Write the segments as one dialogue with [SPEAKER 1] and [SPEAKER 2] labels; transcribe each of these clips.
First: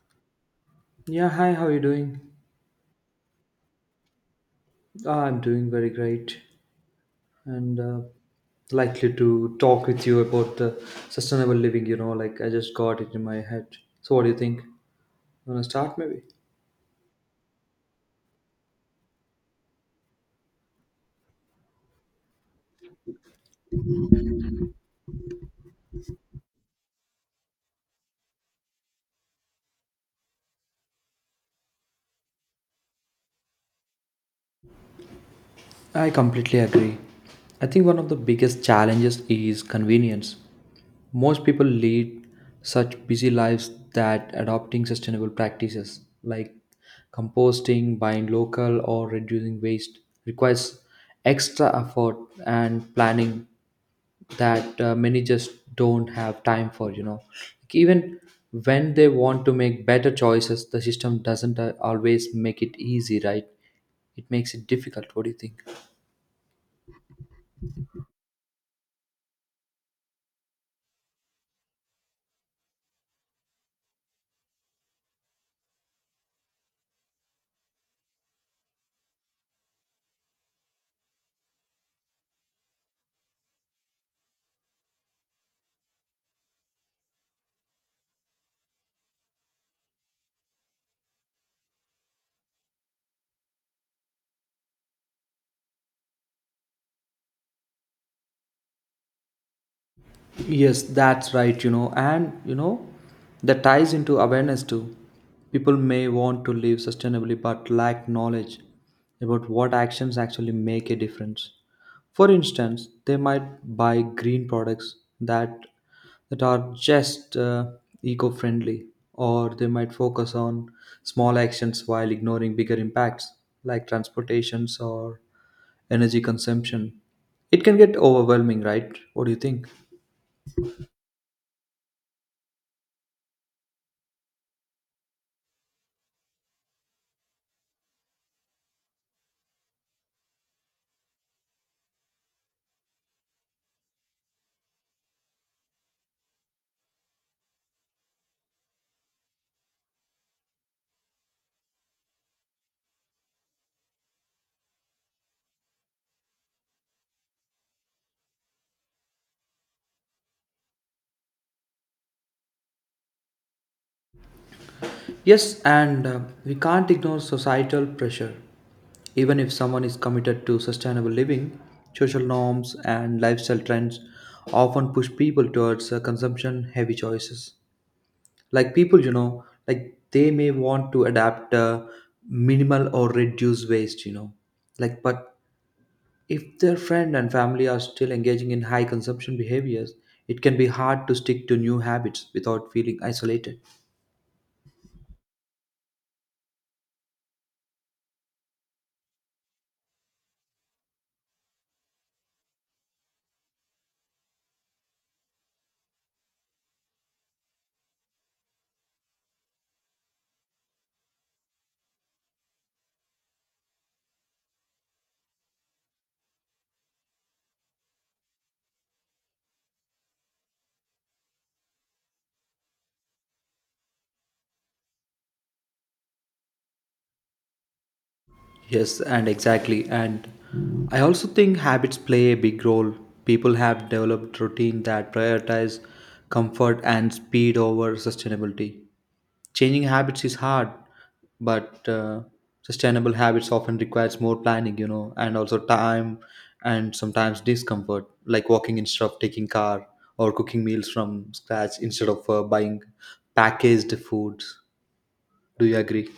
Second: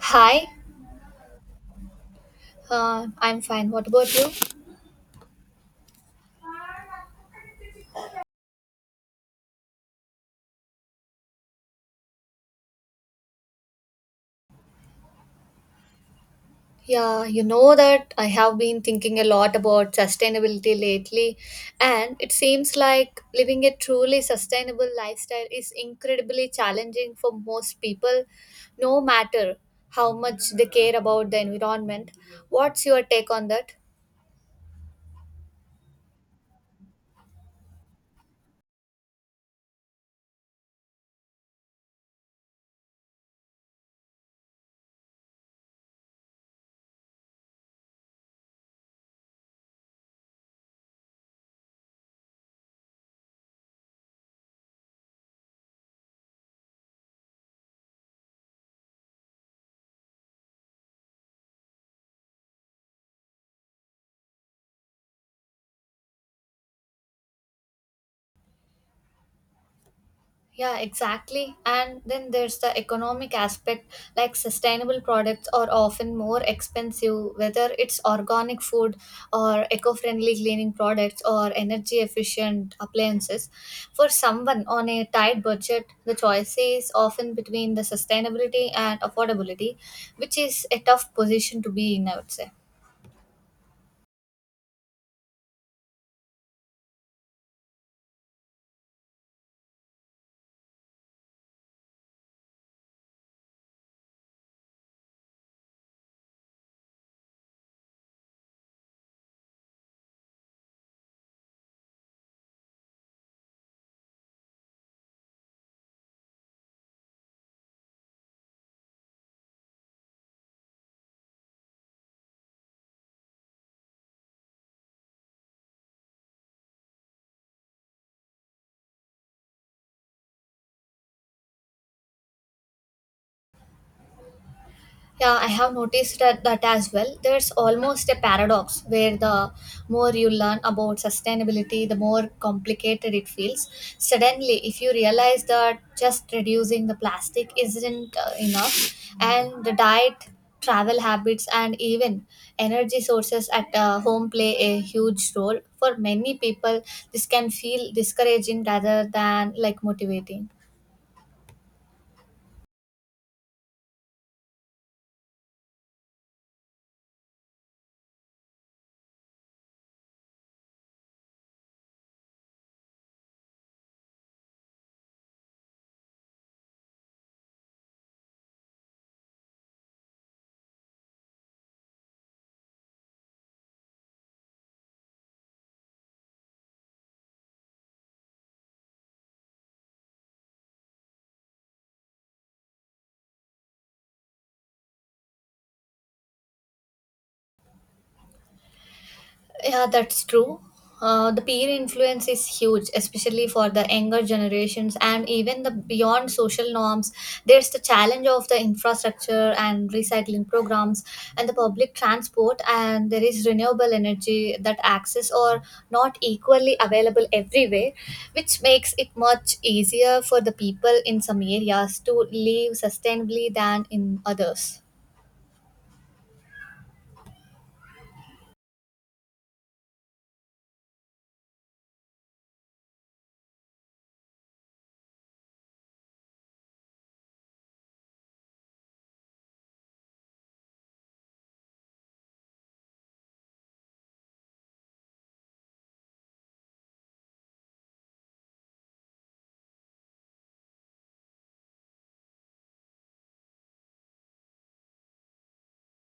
[SPEAKER 1] Hi,
[SPEAKER 2] Yeah, hi, how are you doing?
[SPEAKER 1] I'm fine. What about you?
[SPEAKER 2] Ah, I'm doing very great and likely to talk with you about the sustainable living, you know, like I just got it in my head. So, what do you think? You want to start maybe?
[SPEAKER 1] Yeah, you know that I have been thinking a lot about sustainability lately, and it seems like living a truly sustainable lifestyle is incredibly challenging for most people, no matter how much they care about the environment. What's your take on that?
[SPEAKER 2] I completely agree. I think one of the biggest challenges is convenience. Most people lead such busy lives that adopting sustainable practices like composting, buying local, or reducing waste requires extra effort and planning that many just don't have time for. Like, even when they want to make better choices, the system doesn't always make it easy, right? It makes it difficult. What do you think?
[SPEAKER 1] Yeah, exactly. And then there's the economic aspect, like sustainable products are often more expensive, whether it's organic food or eco friendly cleaning products or energy efficient appliances. For someone on a tight budget, the choice is often between the sustainability and affordability, which is a tough position to be in, I would say.
[SPEAKER 2] Yes, that's right, you know, and you know, that ties into awareness too. People may want to live sustainably but lack knowledge about what actions actually make a difference. For instance, they might buy green products that are just eco-friendly, or they might focus on small actions while ignoring bigger impacts like transportations or energy consumption. It can get overwhelming, right? What do you think?
[SPEAKER 1] Yeah, I have noticed that as well. There's almost a paradox where the more you learn about sustainability, the more complicated it feels. Suddenly, if you realize that just reducing the plastic isn't enough, and the diet, travel habits, and even energy sources at home play a huge role, for many people, this can feel discouraging rather than like motivating.
[SPEAKER 2] Yes, and we can't ignore societal pressure. Even if someone is committed to sustainable living, social norms and lifestyle trends often push people towards consumption heavy choices. Like people, you know, like they may want to adapt minimal or reduce waste, you know. Like, but if their friend and family are still engaging in high consumption behaviors, it can be hard to stick to new habits without feeling isolated.
[SPEAKER 1] Yeah, that's true. The peer influence is huge, especially for the younger generations and even the beyond social norms. There's the challenge of the infrastructure and recycling programs and the public transport, and there is renewable energy that access or not equally available everywhere, which makes it much easier for the people in some areas to live sustainably than in others.
[SPEAKER 2] Yes, and exactly. And I also think habits play a big role. People have developed routine that prioritize comfort and speed over sustainability. Changing habits is hard, but sustainable habits often requires more planning, you know, and also time and sometimes discomfort, like walking instead of taking car or cooking meals from scratch instead of buying packaged foods. Do you agree?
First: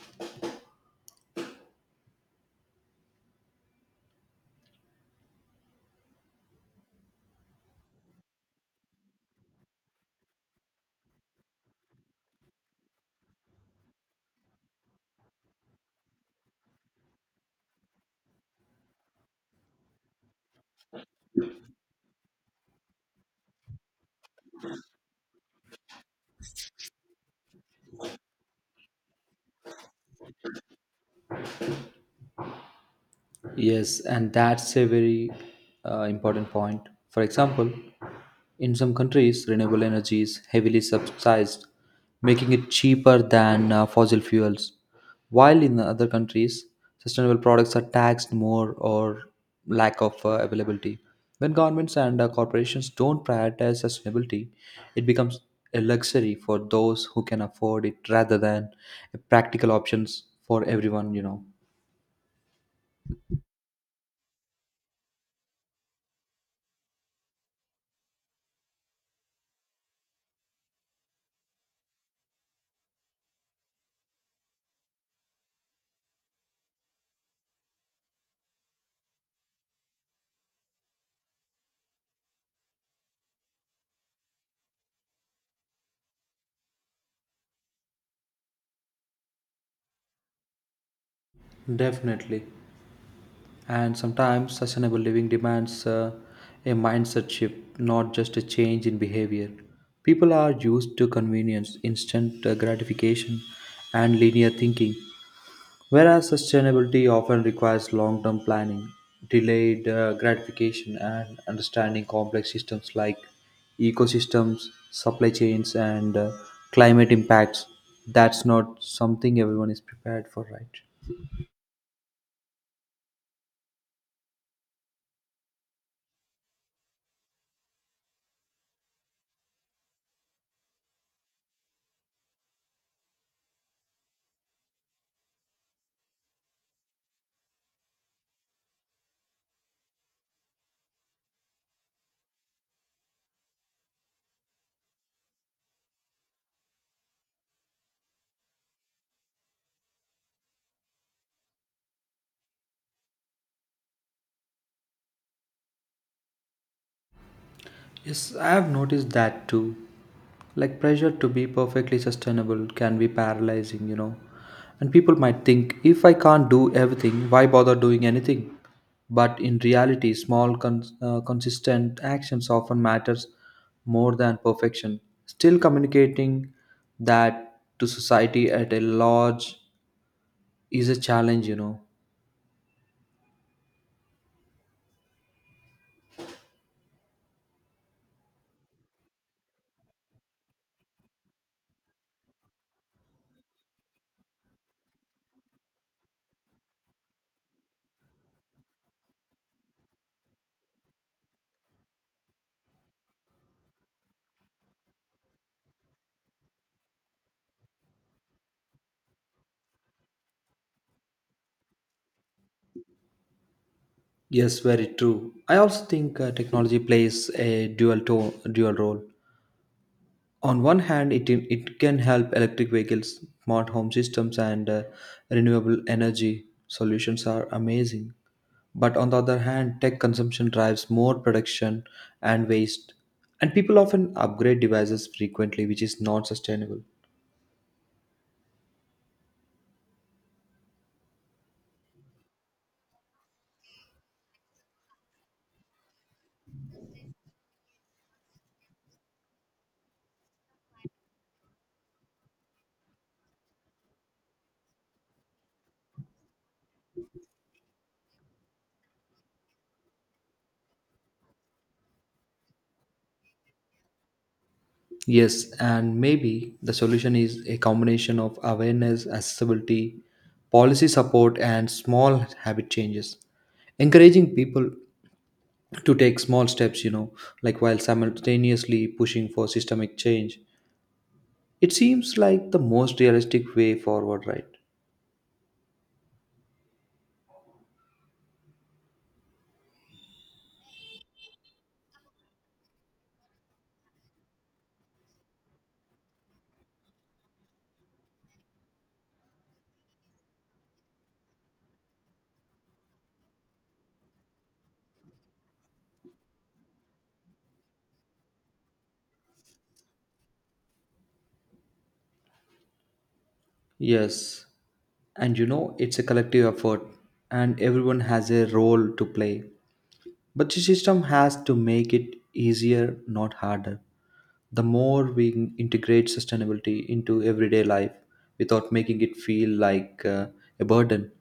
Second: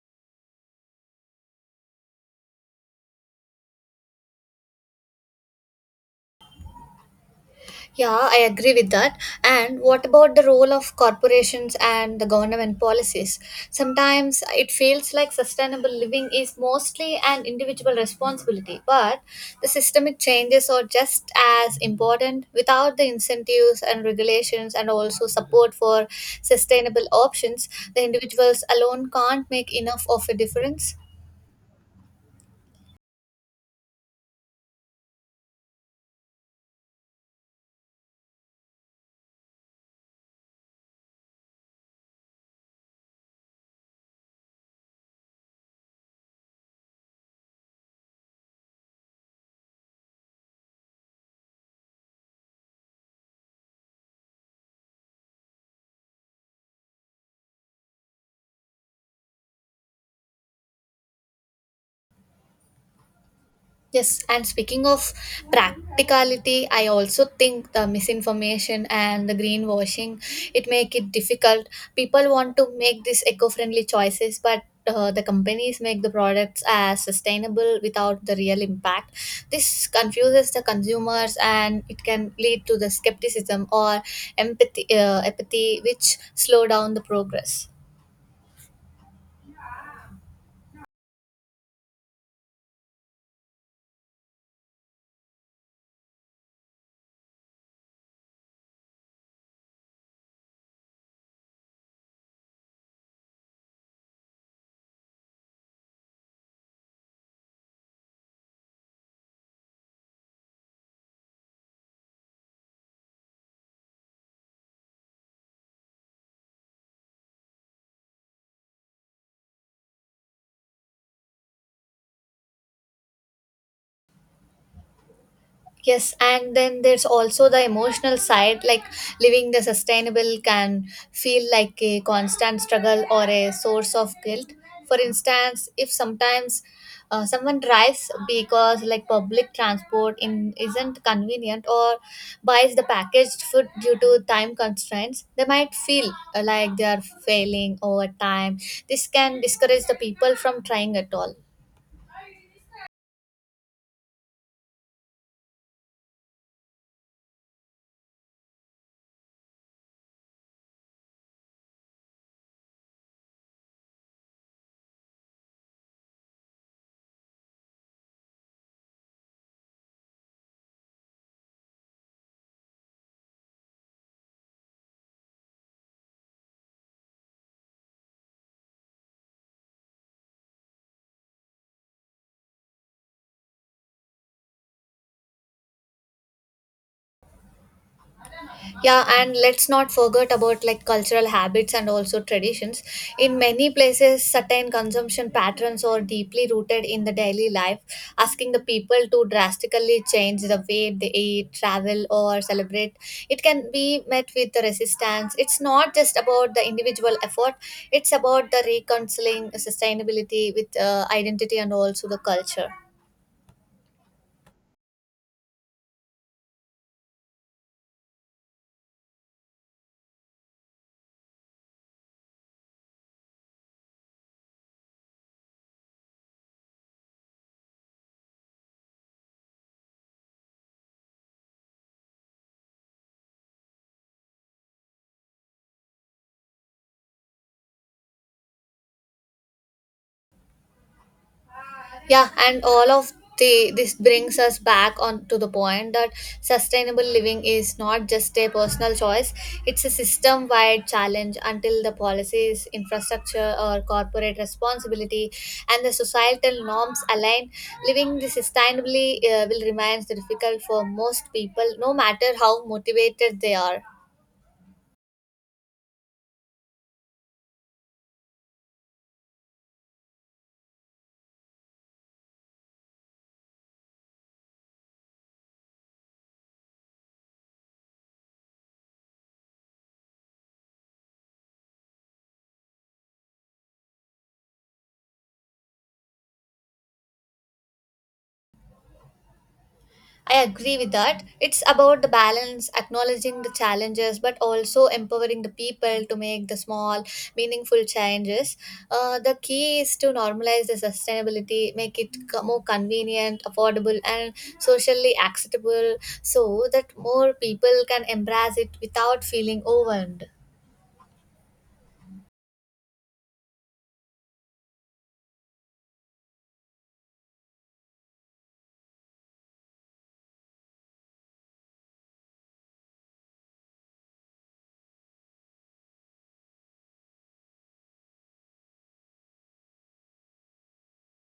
[SPEAKER 1] Yeah, I agree with that. And what about the role of corporations and the government policies? Sometimes it feels like sustainable living is mostly an individual responsibility, but the systemic changes are just as important without the incentives and regulations and also support for sustainable options. The individuals alone can't make enough of a difference.
[SPEAKER 2] Yes, and that's a very important point. For example, in some countries, renewable energy is heavily subsidized, making it cheaper than fossil fuels. While in other countries, sustainable products are taxed more or lack of availability. When governments and corporations don't prioritize sustainability, it becomes a luxury for those who can afford it rather than a practical options for everyone, you know.
[SPEAKER 1] Yes, and speaking of practicality, I also think the misinformation and the greenwashing it make it difficult. People want to make these eco-friendly choices, but the companies make the products as sustainable without the real impact. This confuses the consumers, and it can lead to the skepticism or apathy, which slow down the progress.
[SPEAKER 2] Definitely. And sometimes sustainable living demands a mindset shift, not just a change in behavior. People are used to convenience, instant gratification, and linear thinking, whereas sustainability often requires long term planning, delayed gratification, and understanding complex systems like ecosystems, supply chains, and climate impacts. That's not something everyone is prepared for, right?
[SPEAKER 1] Yes, and then there's also the emotional side, like living the sustainable can feel like a constant struggle or a source of guilt. For instance, if sometimes someone drives because like public transport in isn't convenient or buys the packaged food due to time constraints, they might feel like they are failing over time. This can discourage the people from trying at all.
[SPEAKER 2] Yes, I have noticed that too. Like pressure to be perfectly sustainable can be paralyzing, you know. And people might think, if I can't do everything, why bother doing anything? But in reality, small, consistent actions often matters more than perfection. Still, communicating that to society at a large is a challenge, you know.
[SPEAKER 1] Yeah, and let's not forget about like cultural habits and also traditions. In many places, certain consumption patterns are deeply rooted in the daily life, asking the people to drastically change the way they eat, travel, or celebrate. It can be met with resistance. It's not just about the individual effort, it's about the reconciling sustainability with identity and also the culture.
[SPEAKER 2] Yes, very true. I also think technology plays a dual role. On one hand, it can help electric vehicles, smart home systems, and renewable energy solutions are amazing. But on the other hand, tech consumption drives more production and waste, and people often upgrade devices frequently, which is not sustainable.
[SPEAKER 1] Yeah, and all of the this brings us back on to the point that sustainable living is not just a personal choice. It's a system wide challenge. Until the policies, infrastructure, or corporate responsibility and the societal norms align, living this sustainably will remain difficult for most people, no matter how motivated they are.
[SPEAKER 2] Yes, and maybe the solution is a combination of awareness, accessibility, policy support, and small habit changes. Encouraging people to take small steps, you know, like while simultaneously pushing for systemic change. It seems like the most realistic way forward, right?
[SPEAKER 1] I agree with that. It's about the balance, acknowledging the challenges, but also empowering the people to make the small, meaningful changes. The key is to normalize the sustainability, make it more convenient, affordable, and socially acceptable so that more people can embrace it without feeling overwhelmed.
[SPEAKER 2] Yes. And you know, it's a collective effort and everyone has a role to play. But the system has to make it easier, not harder. The more we integrate sustainability into everyday life without making it feel like a burden,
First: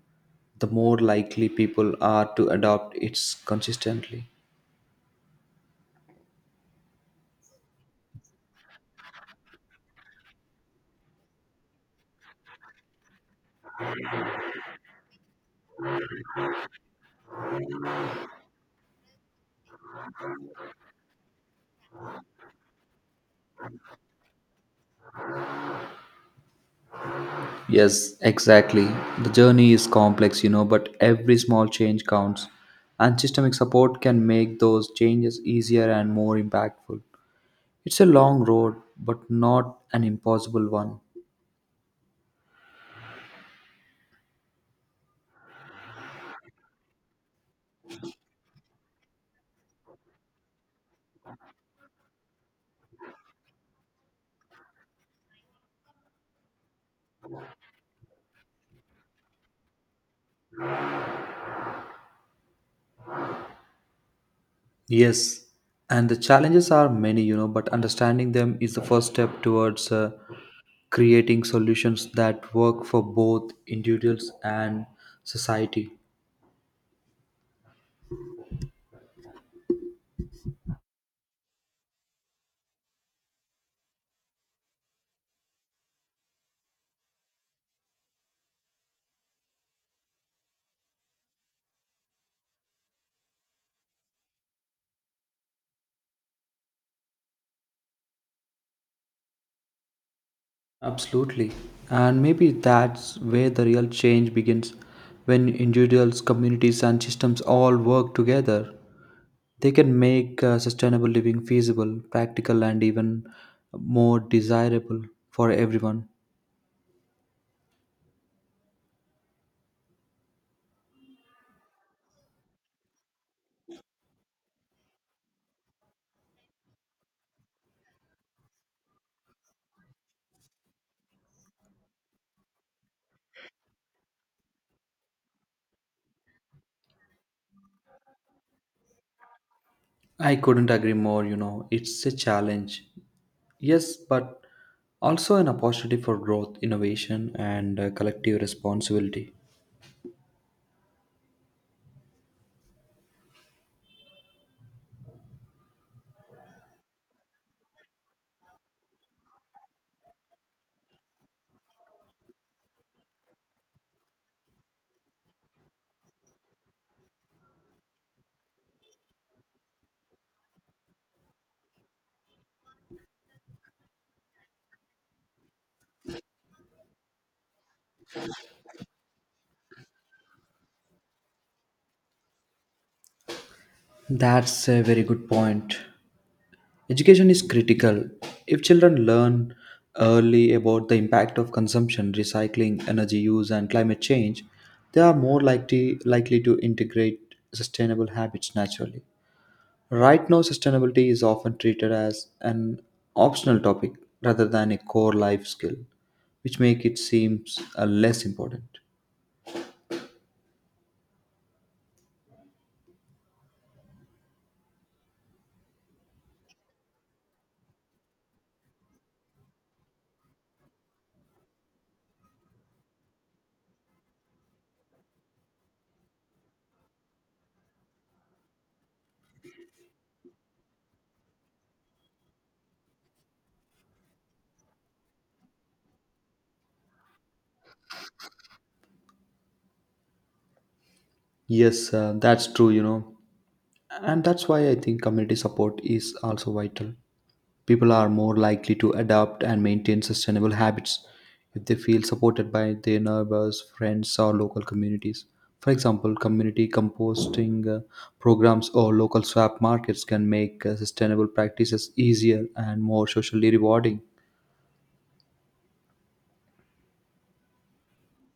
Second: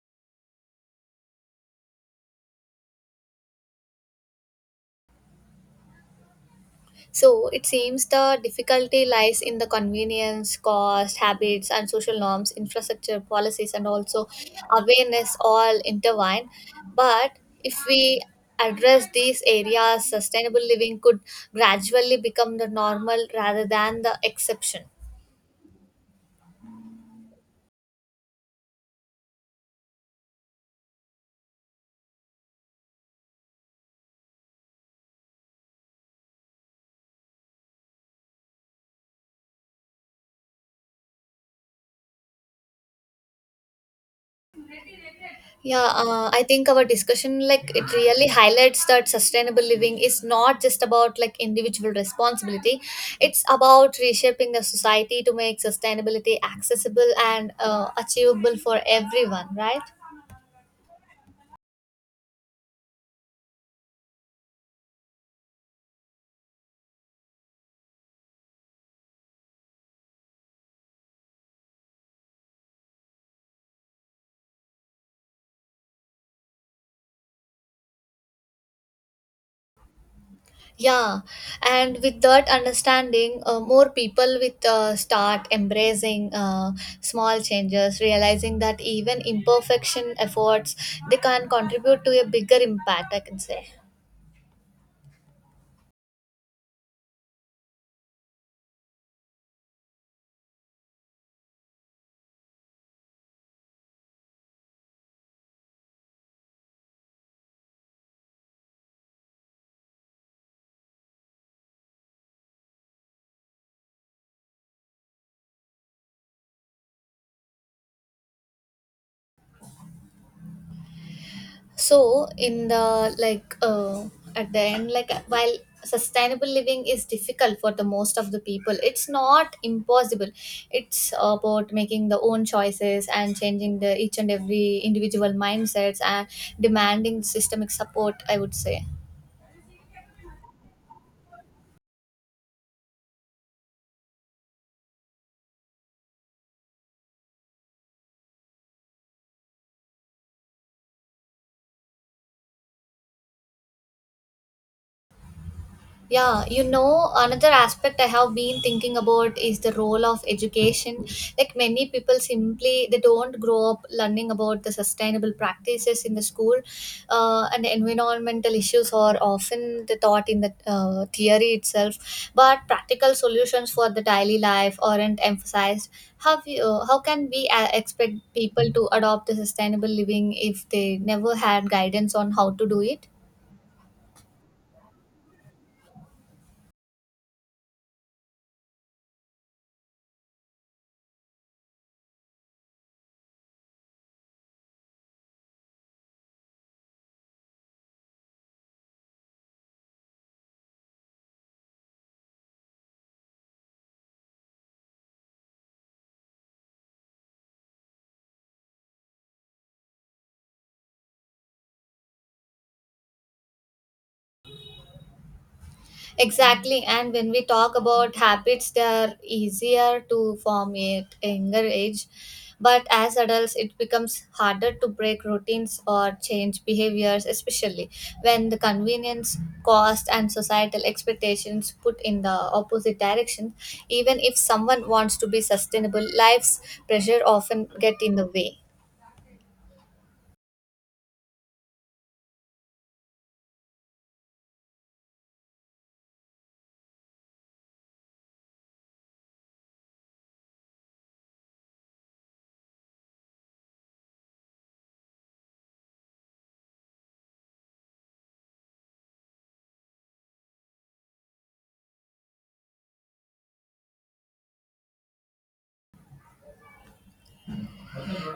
[SPEAKER 2] the more likely people are to adopt it consistently.
[SPEAKER 1] So it seems the difficulty lies in the convenience, cost, habits, and social norms, infrastructure, policies, and also awareness all intertwine. But if we address these areas, sustainable living could gradually become the normal rather than the exception.
[SPEAKER 2] Yes, exactly. The journey is complex, you know, but every small change counts. And systemic support can make those changes easier and more impactful. It's a long road, but not an impossible one.
[SPEAKER 1] Yeah, I think our discussion like it really highlights that sustainable living is not just about like individual responsibility. It's about reshaping the society to make sustainability accessible and achievable for everyone, right?
[SPEAKER 2] Yes, and the challenges are many, you know, but understanding them is the first step towards creating solutions that work for both individuals and society.
[SPEAKER 1] Yeah, and with that understanding, more people with start embracing small changes, realizing that even imperfection efforts they can contribute to a bigger impact, I can say.
[SPEAKER 2] Absolutely. And maybe that's where the real change begins when individuals, communities, and systems all work together. They can make sustainable living feasible, practical, and even more desirable for everyone.
[SPEAKER 1] So in the like at the end, like, while sustainable living is difficult for the most of the people, it's not impossible. It's about making the own choices and changing the each and every individual mindsets and demanding systemic support, I would say.
[SPEAKER 2] I couldn't agree more, you know, it's a challenge. Yes, but also an opportunity for growth, innovation, and collective responsibility.
[SPEAKER 1] Yeah, another aspect I have been thinking about is the role of education. Like many people simply they don't grow up learning about the sustainable practices in the school, and environmental issues are often the thought in the theory itself, but practical solutions for the daily life aren't emphasized. How can we expect people to adopt the sustainable living if they never had guidance on how to do it?
[SPEAKER 2] That's a very good point. Education is critical. If children learn early about the impact of consumption, recycling, energy use, and climate change, they are more likely to integrate sustainable habits naturally. Right now, sustainability is often treated as an optional topic rather than a core life skill, which makes it seems less important.
[SPEAKER 1] Exactly, and when we talk about habits, they are easier to form at younger age, but as adults, it becomes harder to break routines or change behaviors, especially when the convenience, cost, and societal expectations put in the opposite direction. Even if someone wants to be sustainable, life's pressure often get in the way.
[SPEAKER 2] Yes, that's true, you know, and that's why I think community support is also vital. People are more likely to adopt and maintain sustainable habits if they feel supported by their neighbors, friends, or local communities. For example, community composting programs or local swap markets can make sustainable practices easier and more socially rewarding.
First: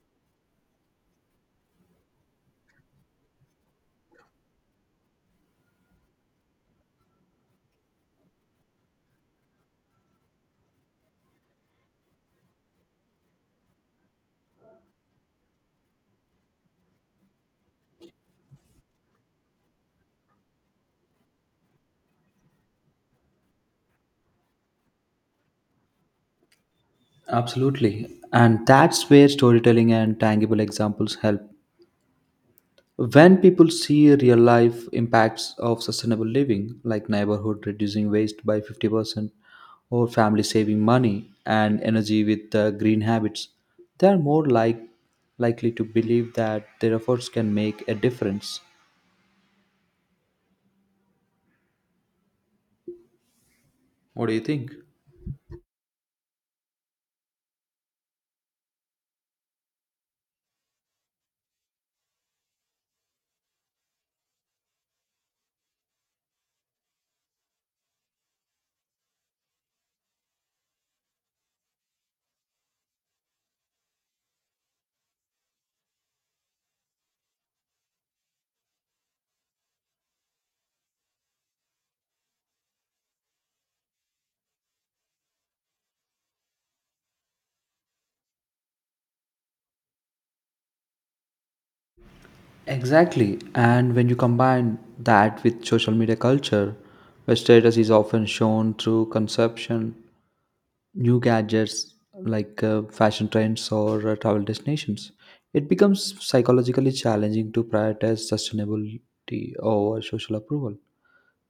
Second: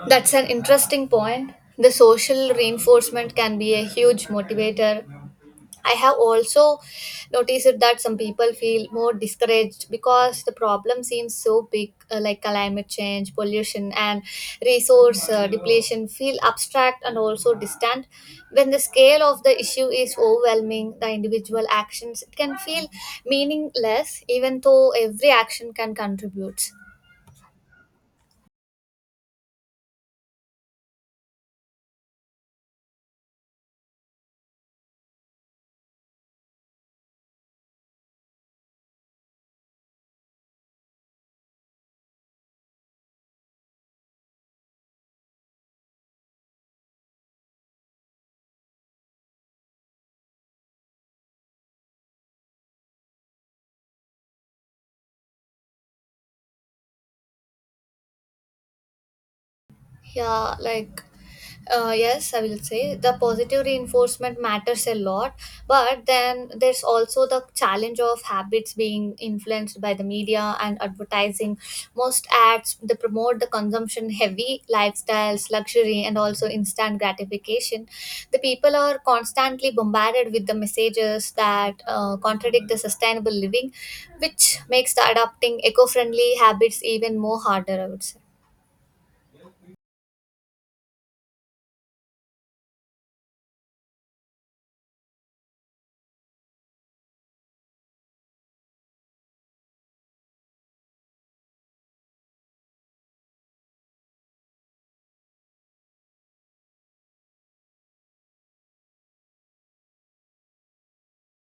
[SPEAKER 1] That's an interesting point. The social reinforcement can be a huge motivator. I have also noticed that some people feel more discouraged because the problem seems so big, like climate change, pollution, and resource depletion feel abstract and also distant. When the scale of the issue is overwhelming, the individual actions it can feel meaningless, even though every action can contribute.
[SPEAKER 2] Absolutely. And that's where storytelling and tangible examples help. When people see real life impacts of sustainable living, like neighborhood reducing waste by 50% or family saving money and energy with green habits, they are likely to believe that their efforts can make a difference. What do you think?
[SPEAKER 1] Yeah, like, yes, I will say the positive reinforcement matters a lot, but then there's also the challenge of habits being influenced by the media and advertising. Most ads they promote the consumption heavy lifestyles, luxury, and also instant gratification. The people are constantly bombarded with the messages that contradict the sustainable living, which makes the adopting eco friendly habits even more harder, I would say.
[SPEAKER 2] Exactly. And when you combine that with social media culture, where status is often shown through consumption new gadgets like fashion trends or travel destinations, it becomes psychologically challenging to prioritize sustainability over social approval.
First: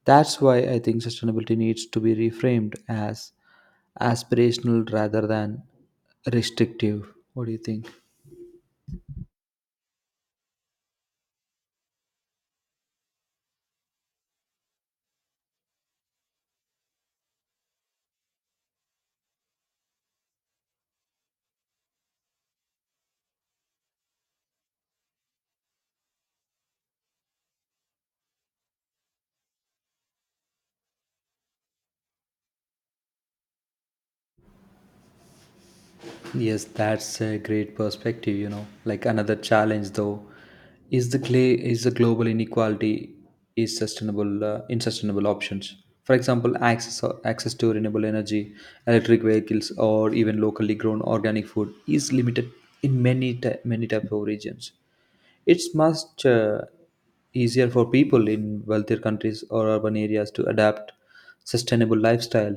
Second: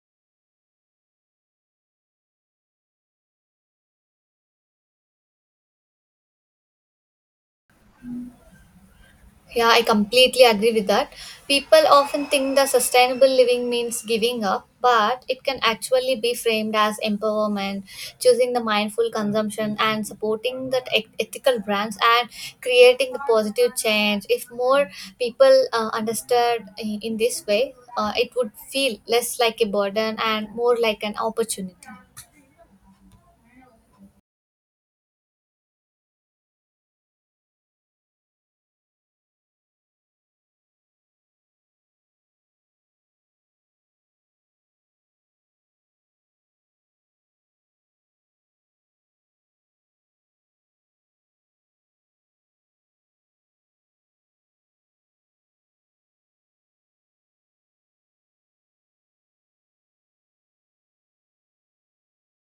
[SPEAKER 2] That's why I think sustainability needs to be reframed as aspirational rather than restrictive. What do you think?
[SPEAKER 1] Yeah, I completely agree with that. People often think that sustainable living means giving up, but it can actually be framed as empowerment, choosing the mindful consumption, and supporting that ethical brands and creating the positive change. If more people understood in this way, it would feel less like a burden and more like an opportunity.
[SPEAKER 2] Yes, that's a great perspective, you know. Like, another challenge though is the global inequality is sustainable in sustainable options. For example, access to renewable energy, electric vehicles or even locally grown organic food is limited in many type of regions. It's much easier for people in wealthier countries or urban areas to adapt sustainable lifestyle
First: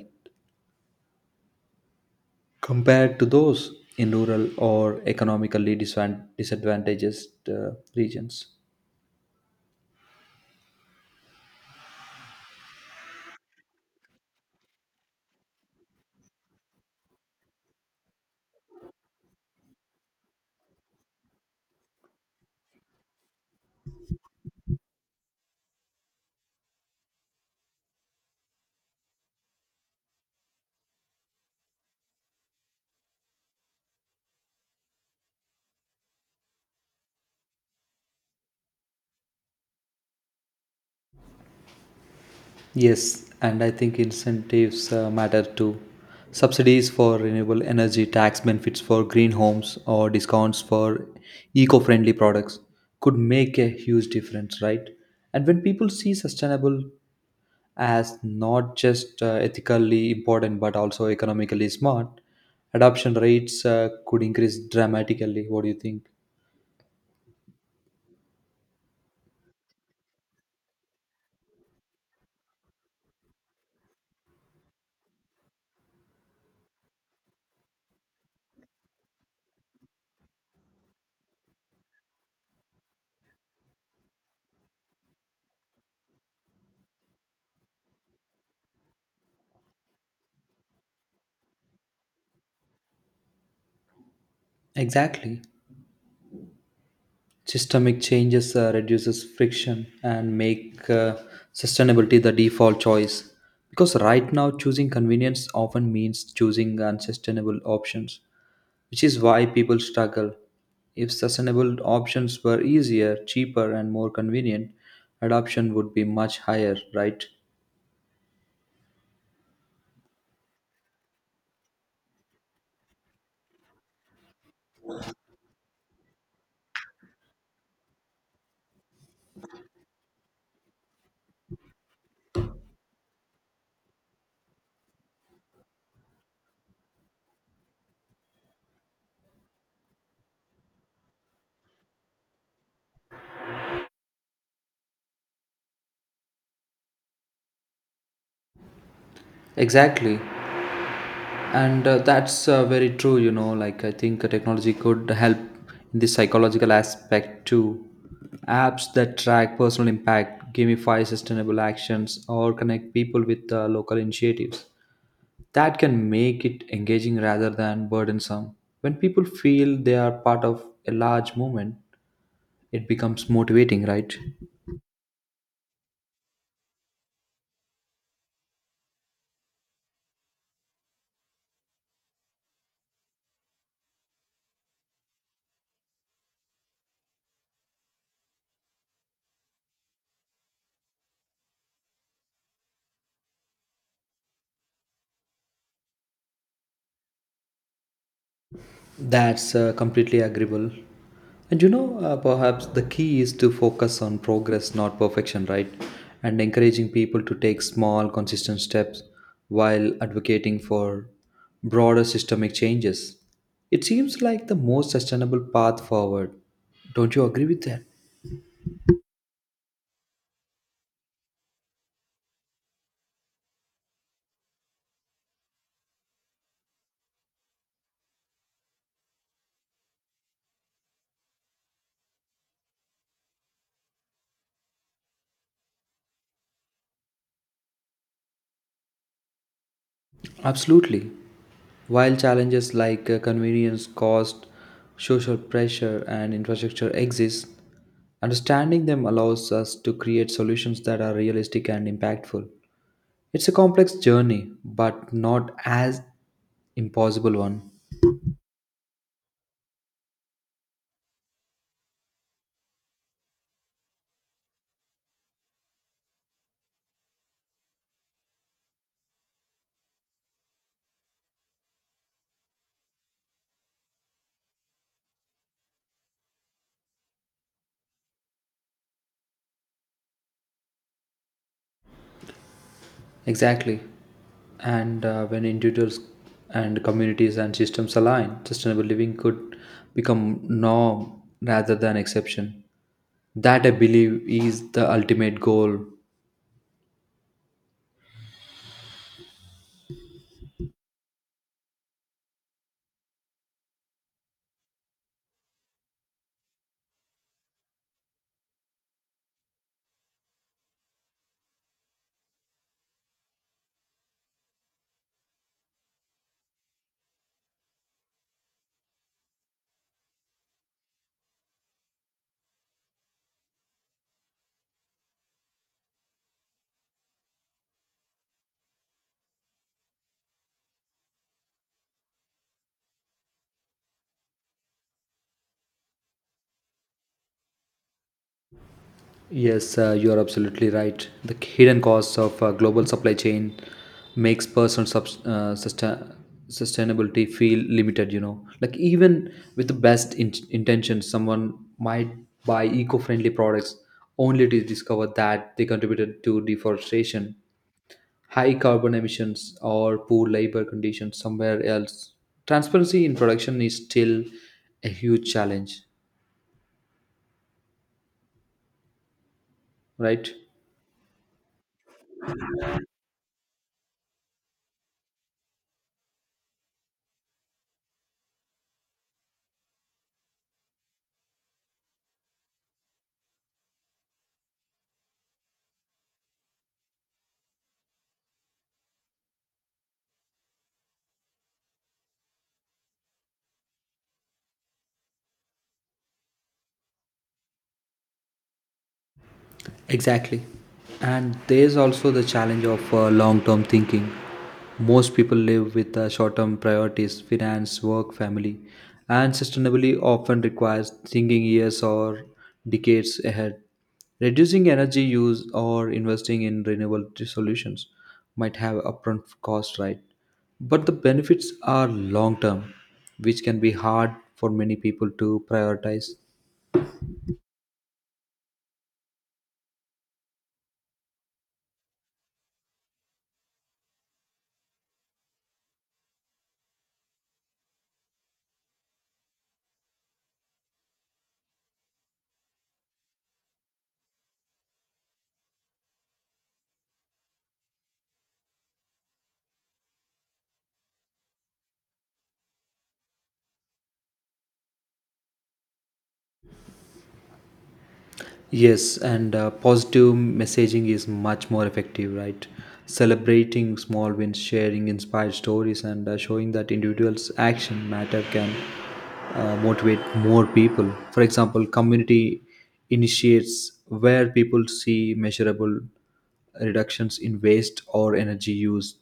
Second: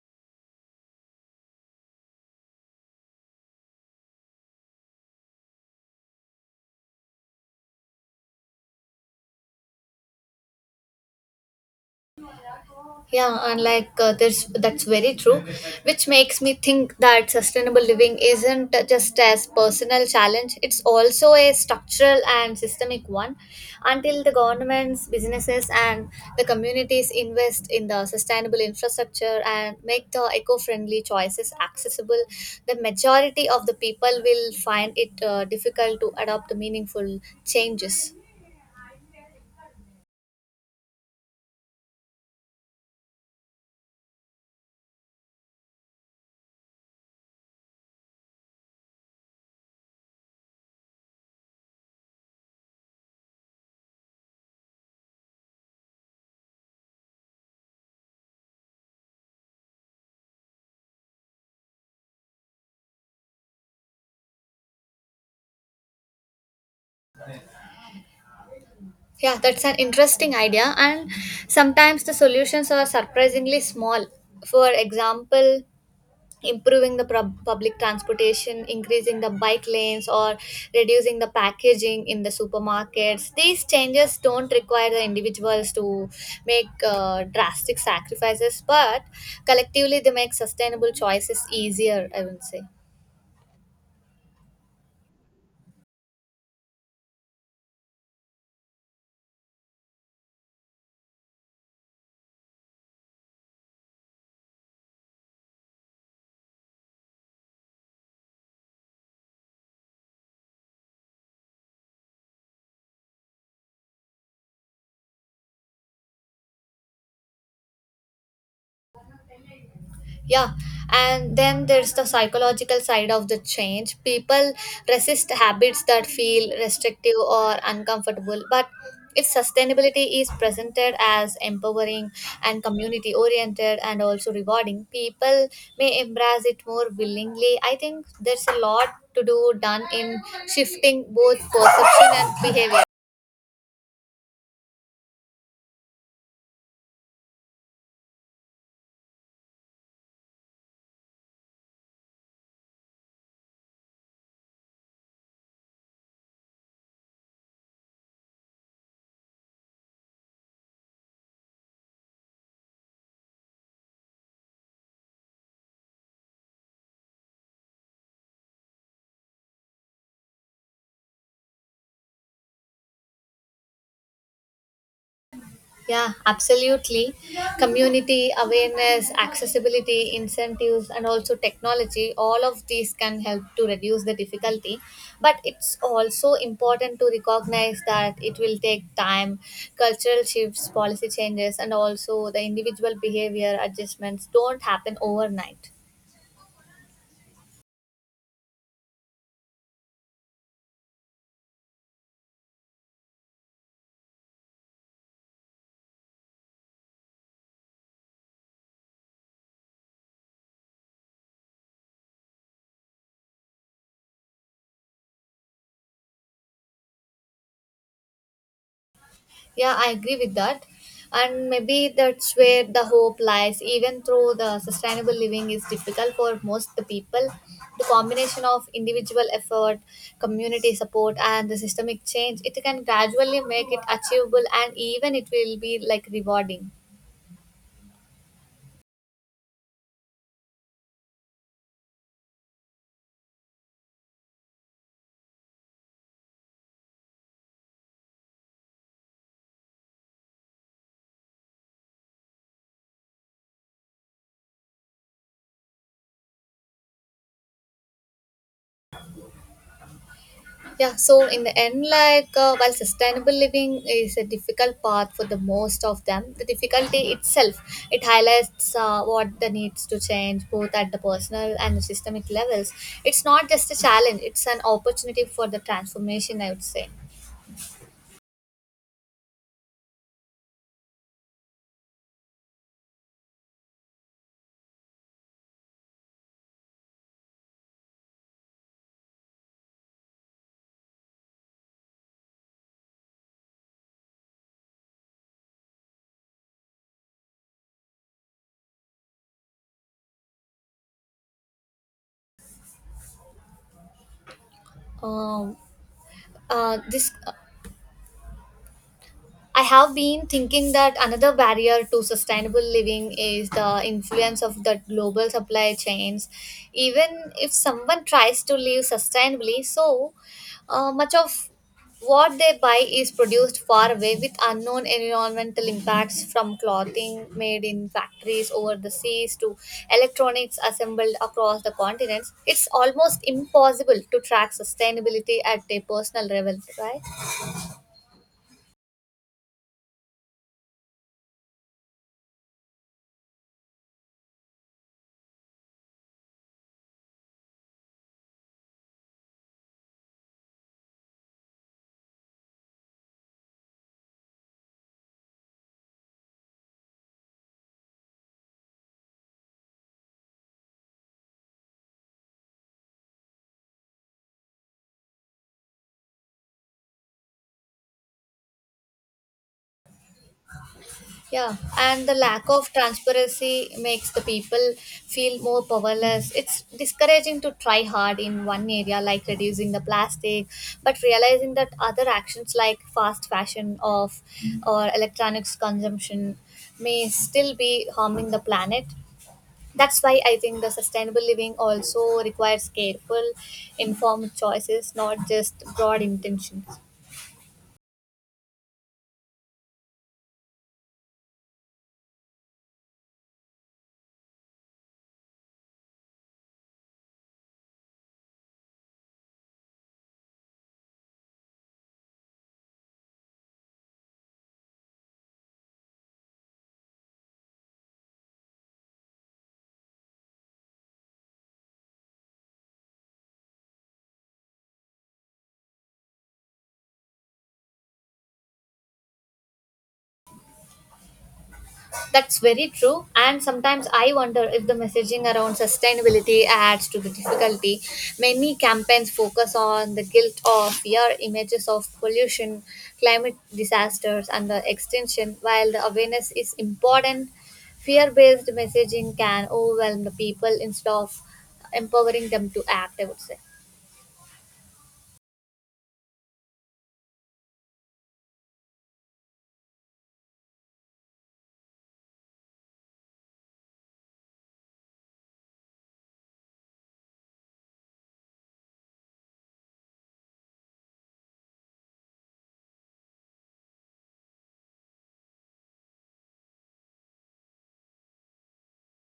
[SPEAKER 2] compared to those in rural or economically disadvantaged regions.
[SPEAKER 1] Yeah, and like there's that's very true, which makes me think that sustainable living isn't just as personal challenge; it's also a structural and systemic one. Until the governments, businesses, and the communities invest in the sustainable infrastructure and make the eco-friendly choices accessible, the majority of the people will find it difficult to adopt the meaningful changes.
[SPEAKER 2] Yes, and I think incentives matter too. Subsidies for renewable energy, tax benefits for green homes, or discounts for eco friendly products could make a huge difference, right? And when people see sustainable as not just ethically important but also economically smart, adoption rates could increase dramatically. What do you think?
[SPEAKER 1] Yeah, that's an interesting idea. And sometimes the solutions are surprisingly small. For example, improving the public transportation, increasing the bike lanes, or reducing the packaging in the supermarkets. These changes don't require the individuals to make drastic sacrifices, but collectively they make sustainable choices easier, I would say.
[SPEAKER 2] Exactly. Systemic changes reduces friction and make sustainability the default choice. Because right now, choosing convenience often means choosing unsustainable options, which is why people struggle. If sustainable options were easier, cheaper, and more convenient, adoption would be much higher, right?
[SPEAKER 1] Yeah, and then there's the psychological side of the change. People resist habits that feel restrictive or uncomfortable, but its sustainability is presented as empowering and community oriented and also rewarding. People may embrace it more willingly. I think there's a lot to do done in shifting both perception and behavior.
[SPEAKER 2] Exactly. And that's very true, you know. Like, I think technology could help in the psychological aspect too. Apps that track personal impact, gamify sustainable actions, or connect people with local initiatives. That can make it engaging rather than burdensome. When people feel they are part of a large movement, it becomes motivating, right?
[SPEAKER 1] Yeah, absolutely. Community awareness, accessibility, incentives, and also technology, all of these can help to reduce the difficulty. But it's also important to recognize that it will take time. Cultural shifts, policy changes, and also the individual behavior adjustments don't happen overnight.
[SPEAKER 2] That's completely agreeable. And you know, perhaps the key is to focus on progress, not perfection, right? And encouraging people to take small, consistent steps while advocating for broader systemic changes. It seems like the most sustainable path forward. Don't you agree with that?
[SPEAKER 1] Yeah, I agree with that. And maybe that's where the hope lies. Even though the sustainable living is difficult for most the people, the combination of individual effort, community support, and the systemic change, it can gradually make it achievable and even it will be like rewarding.
[SPEAKER 2] Absolutely. While challenges like convenience, cost, social pressure, and infrastructure exist, understanding them allows us to create solutions that are realistic and impactful. It's a complex journey, but not as impossible one.
[SPEAKER 1] Yeah, so in the end, like while sustainable living is a difficult path for the most of them, the difficulty itself it highlights what the needs to change both at the personal and the systemic levels. It's not just a challenge; it's an opportunity for the transformation, I would say.
[SPEAKER 2] Exactly. And when individuals and communities and systems align, sustainable living could become norm rather than exception. That I believe is the ultimate goal.
[SPEAKER 1] Um, this I have been thinking that another barrier to sustainable living is the influence of the global supply chains. Even if someone tries to live sustainably, so much of what they buy is produced far away with unknown environmental impacts from clothing made in factories over the seas to electronics assembled across the continents. It's almost impossible to track sustainability at a personal level, right?
[SPEAKER 2] Yes, you are absolutely right. The hidden costs of global supply chain makes personal sustainability feel limited. You know, like even with the best intentions, someone might buy eco-friendly products only to discover that they contributed to deforestation, high carbon emissions, or poor labor conditions somewhere else. Transparency in production is still a huge challenge, right?
[SPEAKER 1] Yeah, and the lack of transparency makes the people feel more powerless. It's discouraging to try hard in one area, like reducing the plastic, but realizing that other actions like fast fashion of or electronics consumption may still be harming the planet. That's why I think the sustainable living also requires careful, informed choices, not just broad intentions.
[SPEAKER 2] Exactly. And there's also the challenge of long term thinking. Most people live with short term priorities, finance, work, family, and sustainability often requires thinking years or decades ahead. Reducing energy use or investing in renewable solutions might have upfront cost, right? But the benefits are long term, which can be hard for many people to prioritize.
[SPEAKER 1] That's very true. And sometimes I wonder if the messaging around sustainability adds to the difficulty. Many campaigns focus on the guilt of fear, images of pollution, climate disasters, and the extinction. While the awareness is important, fear based messaging can overwhelm the people instead of empowering them to act, I would say.
[SPEAKER 2] Yes, and positive messaging is much more effective, right? Celebrating small wins, sharing inspired stories, and showing that individuals' action matter can motivate more people. For example, community initiates where people see measurable reductions in waste or energy use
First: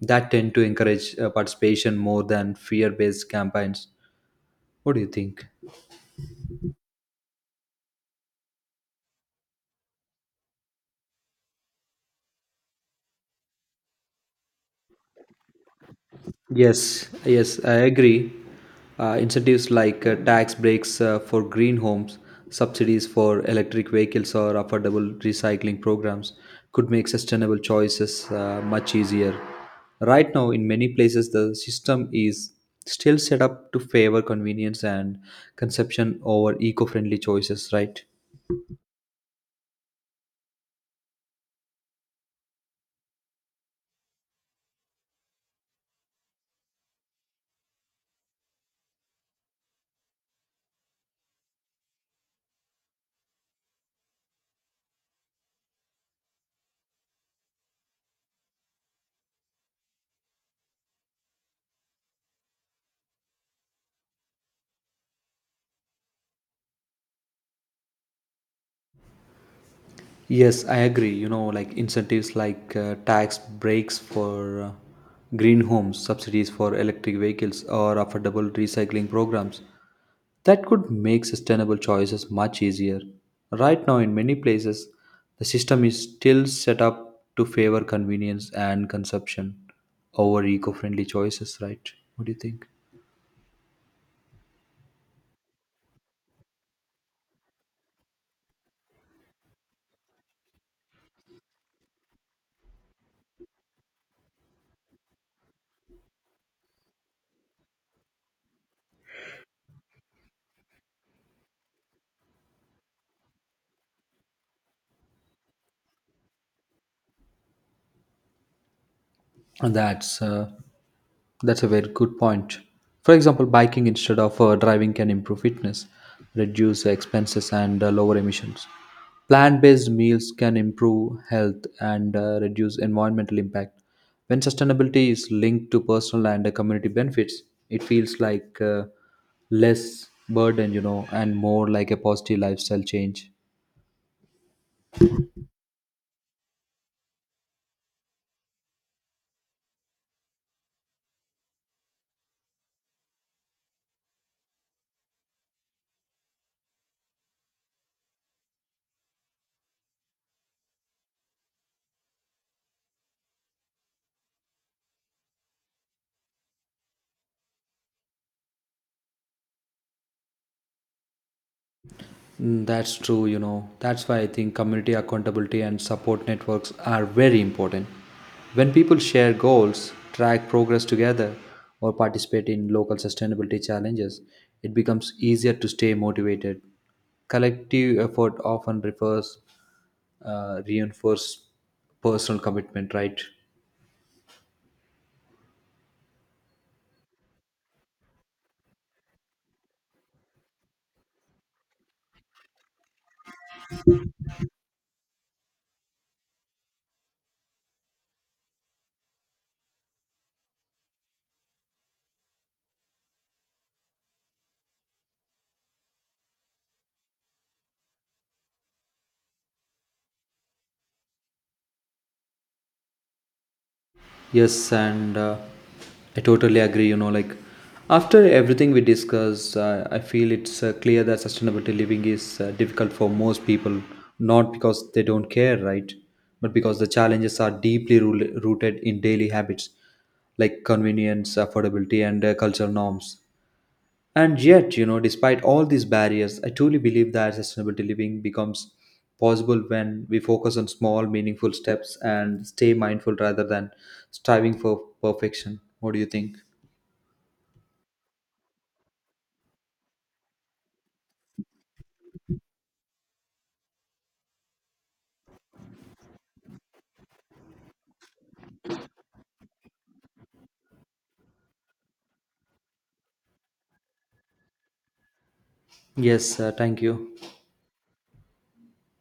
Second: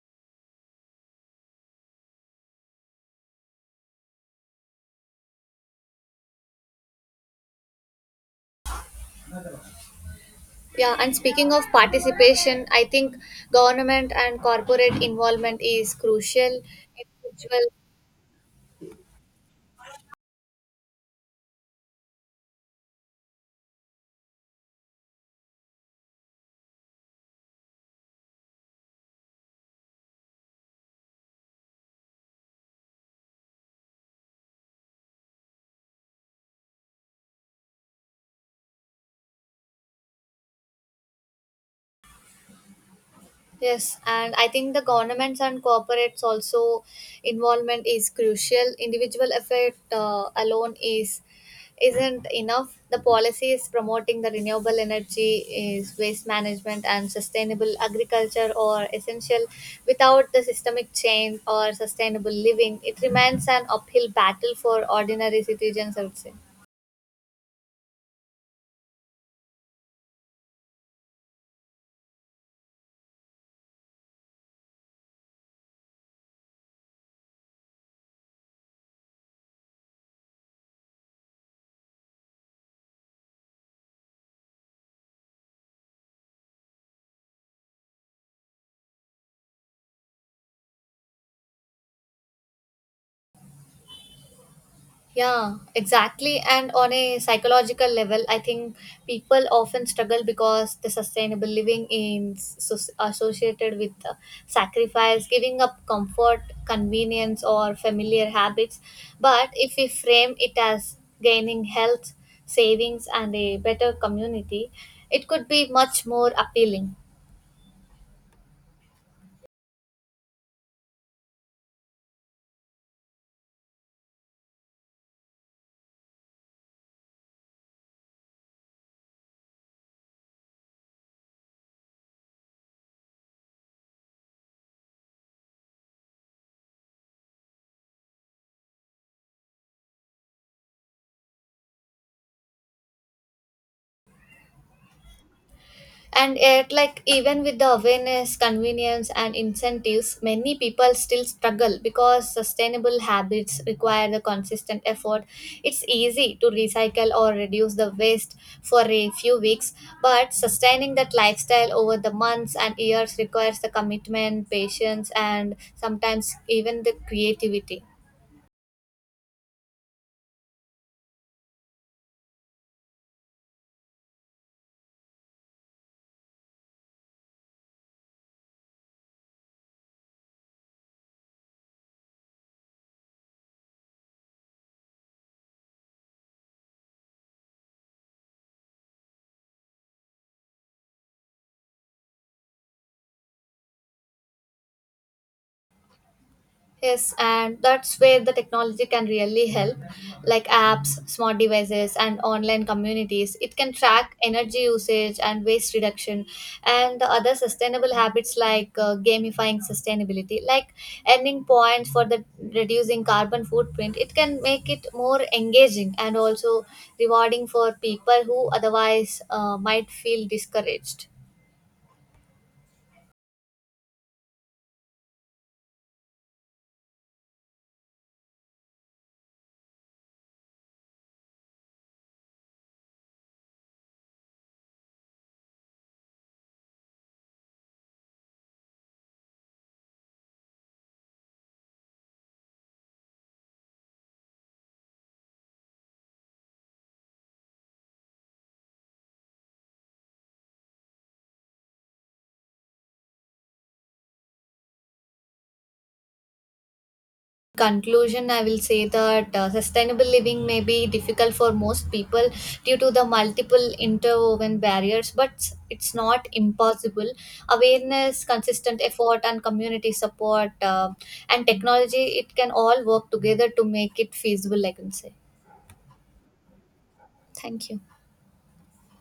[SPEAKER 2] that tend to encourage participation more than fear-based campaigns. What do you think?
[SPEAKER 1] Yeah, and speaking of participation, I think government and corporate involvement is crucial.
[SPEAKER 2] Yes, yes,
[SPEAKER 1] Individual
[SPEAKER 2] I agree. Incentives like tax breaks for green homes, subsidies for electric vehicles, or affordable recycling programs could make sustainable choices much easier. Right now, in many places, the system is still set up to favor convenience and consumption over eco friendly choices, right?
[SPEAKER 1] Yes, and I think the governments and corporates also involvement is crucial. Individual effort alone is isn't enough. The policies promoting the renewable energy is waste management and sustainable agriculture are essential. Without the systemic change or sustainable living, it remains an uphill battle for ordinary citizens, I would say.
[SPEAKER 2] Yes, I agree. You know, like incentives like tax breaks for green homes, subsidies for electric vehicles, or affordable recycling programs. That could make sustainable choices much easier. Right now, in many places, the system is still set up to favor convenience and consumption over eco friendly choices, right? What do you think?
[SPEAKER 1] Yeah, exactly. And on a psychological level, I think people often struggle because the sustainable living is associated with sacrifice, giving up comfort, convenience, or familiar habits. But if we frame it as gaining health, savings, and a better community, it could be much more appealing.
[SPEAKER 2] And that's a very good point. For example, biking instead of driving can improve fitness, reduce expenses, and lower emissions. Plant-based meals can improve health and reduce environmental impact. When sustainability is linked to personal and community benefits, it feels like less burden, you know, and more like a positive lifestyle change.
[SPEAKER 1] And yet, like, even with the awareness, convenience, and incentives, many people still struggle because sustainable habits require the consistent effort. It's easy to recycle or reduce the waste for a few weeks, but sustaining that lifestyle over the months and years requires the commitment, patience, and sometimes even the creativity.
[SPEAKER 2] Mm, that's true, you know. That's why I think community accountability and support networks are very important. When people share goals, track progress together, or participate in local sustainability challenges, it becomes easier to stay motivated. Collective effort often reinforce personal commitment, right?
[SPEAKER 1] Yes, and that's where the technology can really help, like apps, smart devices, and online communities. It can track energy usage and waste reduction, and the other sustainable habits like gamifying sustainability, like earning points for the reducing carbon footprint. It can make it more engaging and also rewarding for people who otherwise might feel discouraged.
[SPEAKER 2] Yes, and I totally agree. You know, like after everything we discussed, I feel it's clear that sustainability living is difficult for most people, not because they don't care, right? But because the challenges are deeply rooted in daily habits like convenience, affordability, and cultural norms. And yet, you know, despite all these barriers, I truly believe that sustainability living becomes possible when we focus on small, meaningful steps and stay mindful rather than striving for perfection. What do you think?
[SPEAKER 1] Conclusion, I will say that sustainable living may be difficult for most people due to the multiple interwoven barriers, but it's not impossible. Awareness, consistent effort, and community support and technology, it can all work together to make it feasible, I can say.
[SPEAKER 2] Yes, thank you.
[SPEAKER 1] Thank you.